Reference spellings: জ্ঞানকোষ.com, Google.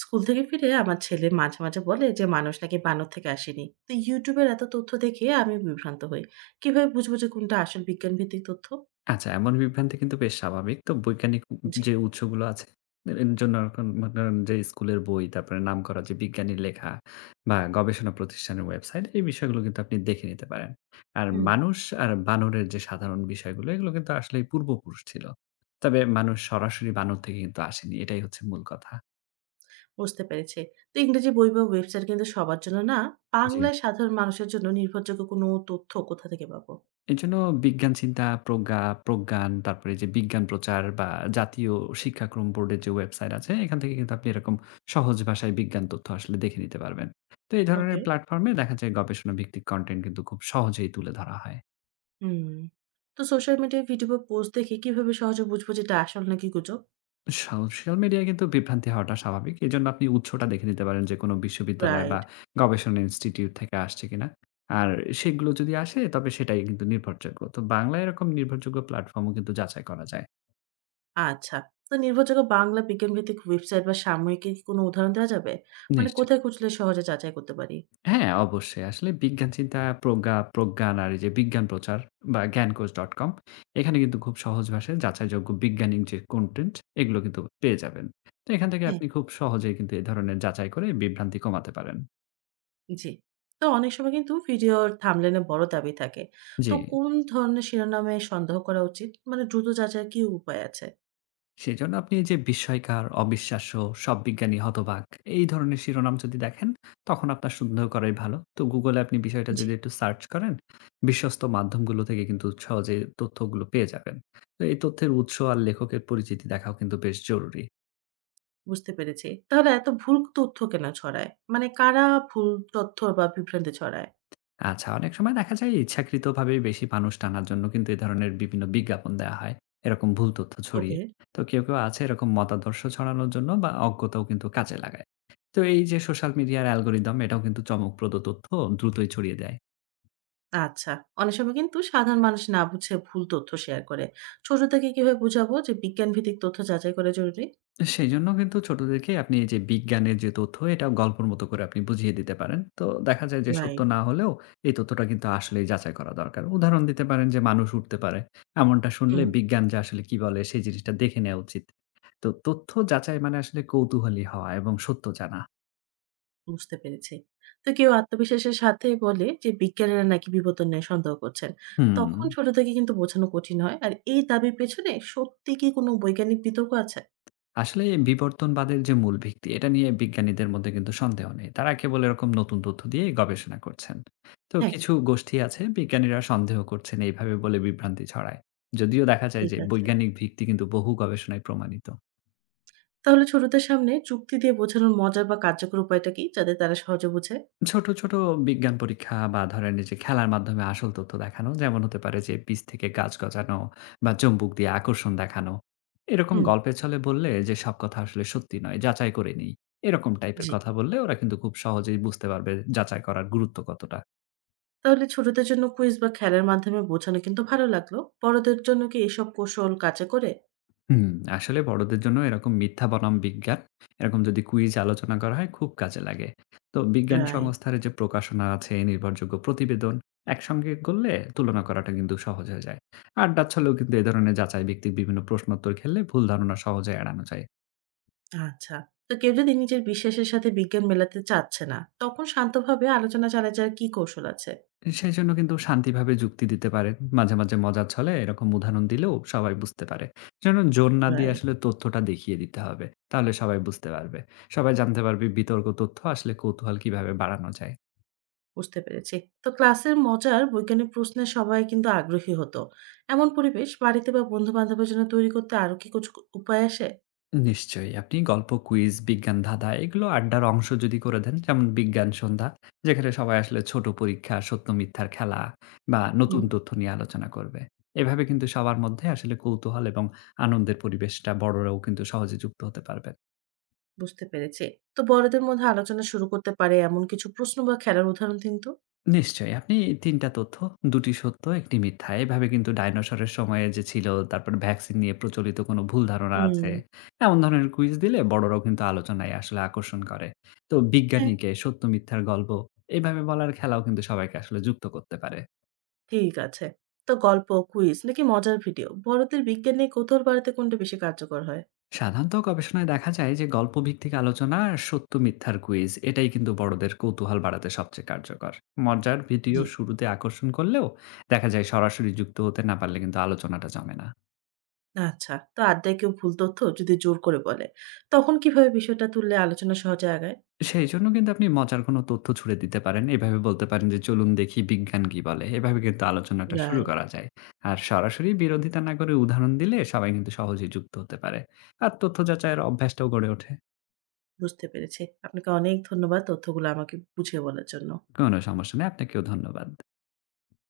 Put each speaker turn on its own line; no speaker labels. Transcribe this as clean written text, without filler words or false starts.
School থেকে ফিরে আমার ছেলে মাঝে মাঝে বলে যে মানুষ নাকি বানর থেকে আসেনি। তো ইউটিউবের এত তথ্য দেখে আমি বিভ্রান্ত হই, কিভাবে বুঝবো যে কোনটা আসল বিজ্ঞান ভিত্তিক তথ্য?
আচ্ছা, এমন বিভ্রান্তি কিন্তু বেশ স্বাভাবিক। তো বৈজ্ঞানিক
জি।
যে উৎসগুলো আছে, এর জন্য এখন মনে করেন যে স্কুলের বই, তারপরে নামকরা যে বিজ্ঞানীর লেখা বা গবেষণা প্রতিষ্ঠানের ওয়েবসাইট, এই বিষয়গুলো কিন্তু আপনি দেখে নিতে পারেন। আর
হুম।
মানুষ আর বানরের যে সাধারণ বিষয়গুলো, এগুলো কিন্তু আসলেই পূর্বপুরুষ ছিল। তবে মানুষ সরাসরি বানর থেকে কিন্তু আসেনি। এটাই হচ্ছে মূল কথা।
বুঝতে পেরেছি। তো ইংরেজি বই বা ওয়েবসাইট কিন্তু সবার জন্য না,
জি।
বাংলায় সাধারণ মানুষের জন্য নির্ভরযোগ্য কোনো তথ্য কোথা থেকে পাবো?
এজন্য বিজ্ঞান চিন্তা, প্রজ্ঞা, প্রজ্ঞান, তারপরে যে বিজ্ঞান প্রচার বা জাতীয় শিক্ষাক্রম বোর্ডের যে ওয়েবসাইট আছে, এখান থেকে কিন্তু আপনি এরকম সহজ ভাষায় বিজ্ঞান তথ্য আসলে দেখে নিতে পারবেন। তো এই ধরনের
ওকে।
প্ল্যাটফর্মে দেখা যায় গবেষণা ভিত্তিক কনটেন্ট কিন্তু খুব সহজেই তুলে ধরা হয়।
হুম। তো সোশ্যাল মিডিয়ায় ভিডিও বা পোস্ট দেখে কিভাবে সহজে বুঝবো যেটা আসল নাকি গুজব?
সোশ্যাল মিডিয়ায় কিন্তু বিভ্রান্তি হওয়াটা স্বাভাবিক। এজন্য আপনি উৎসটা দেখে নিতে পারেন যে কোনো বিশ্ববিদ্যালয় বা
রাইট।
গবেষণা ইনস্টিটিউট থেকে আসছে কিনা। আর সেগুলো যদি আসে তবে সেটাই কিন্তু নির্ভরযোগ্য। তো বাংলায় এরকম নির্ভরযোগ্য প্ল্যাটফর্মও কিন্তু যাচাই করা যায়।
আচ্ছা। তো নির্ভরযোগ্য বাংলা বিজ্ঞানভিত্তিক ওয়েবসাইট বা সাময়িকীর কি কোনো উদাহরণ দেওয়া যাবে? মানে
নিশ্চয়ই।
কোথায় খুঁজলে সহজে যাচাই করতে পারি?
হ্যাঁ, অবশ্যই। আসলে বিজ্ঞান চিন্তা প্রজ্ঞা, প্রজ্ঞান আর এই যে বিজ্ঞান প্রচার বা জ্ঞানকোষ.com এখানে কিন্তু খুব সহজ ভাষায় যাচাইযোগ্য বৈজ্ঞানিক যে কনটেন্ট এগুলো কিন্তু পেয়ে যাবেন। তো এখান থেকে
হ্যাঁ।
আপনি খুব সহজেই কিন্তু এ ধরনের যাচাই করে বিভ্রান্তি কমাতে পারেন।
জি। তো অনেক সময় কিন্তু ভিডিওর thumbnail এ বড় দাবি থাকে।
জি।
তো কোন ধরনের শিরোনামে সন্দেহ করা উচিত? মানে দ্রুত যাচাইয়ের কি উপায় আছে?
সেজন্য আপনি এই যে বিস্ময়কর, অবিশ্বাস্য, সব বিজ্ঞানী হতবাক এই ধরনের শিরোনাম যদি দেখেন, তখন আপনার সন্দেহ করাই ভালো। তো Google এ আপনি বিষয়টা
জি।
যদি একটু সার্চ করেন, বিশ্বস্ত মাধ্যমগুলো থেকে কিন্তু সহজে তথ্যগুলো পেয়ে যাবেন। তো এই তথ্যের উৎস আর লেখকের পরিচিতি দেখাও কিন্তু বেশ জরুরি।
বুঝতে পেরেছি। তাহলে এত ভুল তথ্য কেন ছড়ায়? মানে কারা ভুল তথ্য বা বিভ্রান্তি ছড়ায়?
আচ্ছা, অনেক সময় দেখা যায় ইচ্ছাকৃতভাবেই বেশি মানুষ টানার জন্য কিন্তু এ ধরনের বিভিন্ন বিজ্ঞাপন দেয়া হয়। এরকম ভুল তথ্য
ওকে।
ছড়িয়ে। তো কেউ আছে এরকম মতাদর্শ ছড়ানোর জন্য বা অজ্ঞতাও কিন্তু কাজে লাগায়। তো এই যে সোশ্যাল মিডিয়ার অ্যালগরিদম এটাও কিন্তু চমকপ্রদ তথ্য দ্রুতই ছড়িয়ে দেয়।
আচ্ছা। অনেক সময় কিন্তু সাধারণ মানুষ না বুঝে ভুল তথ্য শেয়ার করে। ছোটদেরকে কিভাবে বুঝাবো যে বিজ্ঞানভিত্তিক তথ্য যাচাই করা জরুরি?
সেইজন্য কিন্তু ছোটদেরকে আপনি এই যে বিজ্ঞানের যে তথ্য, এটা গল্পর মতো করে আপনি বুঝিয়ে দিতে পারেন। তো দেখা যায় যে সত্য
রাইট।
না হলেও এই তথ্যটা কিন্তু আসলেই যাচাই করা দরকার। উদাহরণ দিতে পারেন যে মানুষ উড়তে পারে। এমনটা শুনলে
হুম।
বিজ্ঞান যে আসলে কি বলে সেই জিনিসটা দেখে নেওয়া উচিত। তো তথ্য যাচাই মানে আসলে কৌতূহলী হওয়া এবং সত্য জানা।
বুঝতে পেরেছি। তো কেউ আত্মবিশ্বাসের সাথে বলে যে বিজ্ঞানীরা নাকি বিবর্তন নিয়ে সন্দেহ করছেন।
হুম।
তখন ছোট থেকে কিন্তু বোঝানো কঠিন হয়। আর এই দাবির পেছনে সত্যি কি কোনো বৈজ্ঞানিক বিতর্ক আছে?
আসলে বিবর্তনবাদের যে মূল ভিত্তি এটা নিয়ে বিজ্ঞানীদের মধ্যে কিন্তু সন্দেহ নেই তারা কেবল এরকম নতুন তথ্য দিয়ে গবেষণা করছেন তো
হ্যাঁ,
কিছু গোষ্ঠী আছে বিজ্ঞানীরা সন্দেহ করছেন এইভাবে বলে বিভ্রান্তি ছড়ায় যদিও দেখা যায়
ঠিক
যে
আছে।
বৈজ্ঞানিক ভিত্তি কিন্তু বহু গবেষণায় প্রমাণিত
তাহলে ছোটদের সামনে যুক্তি দিয়ে বোঝানোর মজার বা কার্যকর উপায়টা কি? যাতে তারা সহজে বোঝে?
ছোট, ছোট বিজ্ঞান পরীক্ষা বা ধরেন এই যে খেলার মাধ্যমে আসল তথ্য দেখানো। যেমন হতে পারে যে বীজ থেকে গাছ গজানো বা চুম্বক দিয়ে আকর্ষণ দেখানো। এরকম
হুম।
গল্পের ছলে বললে যে সব কথা আসলে সত্যি নয়, যাচাই করে নিই। এরকম টাইপের
জি।
কথা বললে ওরা কিন্তু খুব সহজেই বুঝতে পারবে যাচাই করার গুরুত্ব কতটা।
তাহলে ছোটদের জন্য কুইজ বা খেলার মাধ্যমে বোঝানো কিন্তু ভালো লাগলো। বড়দের জন্য কি এসব কৌশল কাজে করে?
হুম, আসলে বড়দের জন্য এরকম মিথ্যা বনাম বিজ্ঞান, এরকম যদি কুইজ আলোচনা করা হয় খুব কাজে লাগে। তো বিজ্ঞান
রাইট।
সংস্থার যে প্রকাশনা আছে, নির্ভরযোগ্য প্রতিবেদন একসঙ্গে করলে তুলনা করাটা কিন্তু সহজ হয়ে যায়। আড্ডা ছলেও কিন্তু এ ধরনের যাচাই ভিত্তিক বিভিন্ন প্রশ্নোত্তর খেললে ভুল ধারণা সহজে এড়ানো যায়।
আচ্ছা। তো কেউ যদি নিজের বিশ্বাসের সাথে বিজ্ঞান মেলাতে চাচ্ছে না, তখন শান্তভাবে আলোচনা চালিয়ে যাওয়ার কি কৌশল আছে?
সেজন্য কিন্তু শান্তিভাবে যুক্তি দিতে পারেন। মাঝে, মাঝে মজার ছলে এরকম উদাহরণ দিলেও সবাই বুঝতে পারে। যেন জোর না দিয়ে
রাইট,
আসলে তথ্যটা দেখিয়ে দিতে হবে। তাহলে সবাই বুঝতে পারবে। সবাই জানতে পারবে বিতর্ক তথ্য আসলে কৌতূহল কিভাবে বাড়ানো যায়।
বুঝতে পেরেছি। তো ক্লাসের মজার বৈজ্ঞানিক প্রশ্নে সবাই কিন্তু আগ্রহী হতো। এমন পরিবেশ বাড়িতে বা বন্ধু-বান্ধবের জন্য তৈরি করতে আরো কি কিছু উপায় আসে?
নিশ্চয়ই। আপনি গল্প, কুইজ, বিজ্ঞান ধাঁধা এগুলো আড্ডার অংশ যদি করে দেন, যেমন বিজ্ঞান সন্ধ্যা, যেখানে সবাই আসলে ছোট পরীক্ষা, সত্য মিথ্যার খেলা বা
হুম,
নতুন তথ্য নিয়ে আলোচনা করবে। এভাবে কিন্তু সবার মধ্যে আসলে কৌতূহল এবং আনন্দের পরিবেশটা বড়রাও কিন্তু সহজে যুক্ত হতে পারবে।
বুঝতে পেরেছি। তো বড়দের মধ্যে আলোচনা শুরু করতে পারে এমন কিছু প্রশ্ন বা খেলার উদাহরণ দিন তো?
নিশ্চয়ই। আপনি ৩ টা তথ্য, ২ টি সত্য, ১ টি মিথ্যা। এভাবে কিন্তু ডাইনোসরের সময়ে যে ছিল, তারপরে ভ্যাকসিন নিয়ে প্রচলিত কোনো ভুল ধারণা
হুম,
আছে। এমন ধরনের কুইজ দিলে বড়রাও কিন্তু আলোচনায় আসলে আকর্ষণ করে। তো
হ্যাঁ,
বিজ্ঞানীকে সত্য মিথ্যার গল্প এভাবে বলার খেলাও কিন্তু সবাইকে আসলে যুক্ত করতে পারে।
ঠিক আছে। তো গল্প, কুইজ নাকি মজার ভিডিও বড়দের বিজ্ঞান নিয়ে কৌতূহল বাড়াতে কোনটা বেশি কার্যকর হয়?
সাধারণত গবেষণায় দেখা যায় যে গল্প ভিত্তিক আলোচনা আর সত্য মিথ্যার কুইজ এটাই কিন্তু বড়দের কৌতূহল বাড়াতে সবচেয়ে কার্যকর। মজার ভিডিও
জি।
শুরুতে আকর্ষণ করলেও দেখা যায় সরাসরি যুক্ত হতে না পারলে কিন্তু আলোচনাটা জমে না।
আচ্ছা। তো আড্ডায় কেউ ভুল তথ্য যদি জোর করে বলে, তখন কিভাবে বিষয়টা তুললে আলোচনা সহজে আগায়?
সেইজন্য কিন্তু আপনি মজার কোনো তথ্য ছুড়ে দিতে পারেন। এভাবে বলতে পারেন যে, "চলুন দেখি বিজ্ঞান কি বলে?" এভাবে কিন্তু আলোচনাটা শুরু
রাইট,
করা যায়। আর সরাসরি বিরোধিতা না করে উদাহরণ দিলে সবাই কিন্তু সহজেই যুক্ত হতে পারে। আর তথ্য যাচাইয়ের অভ্যাসটাও গড়ে ওঠে।
বুঝতে পেরেছি। আপনাকে অনেক ধন্যবাদ তথ্যগুলো আমাকে বুঝিয়ে বলার জন্য।
কোনো সমস্যা নেই। আপনাকেও ধন্যবাদ।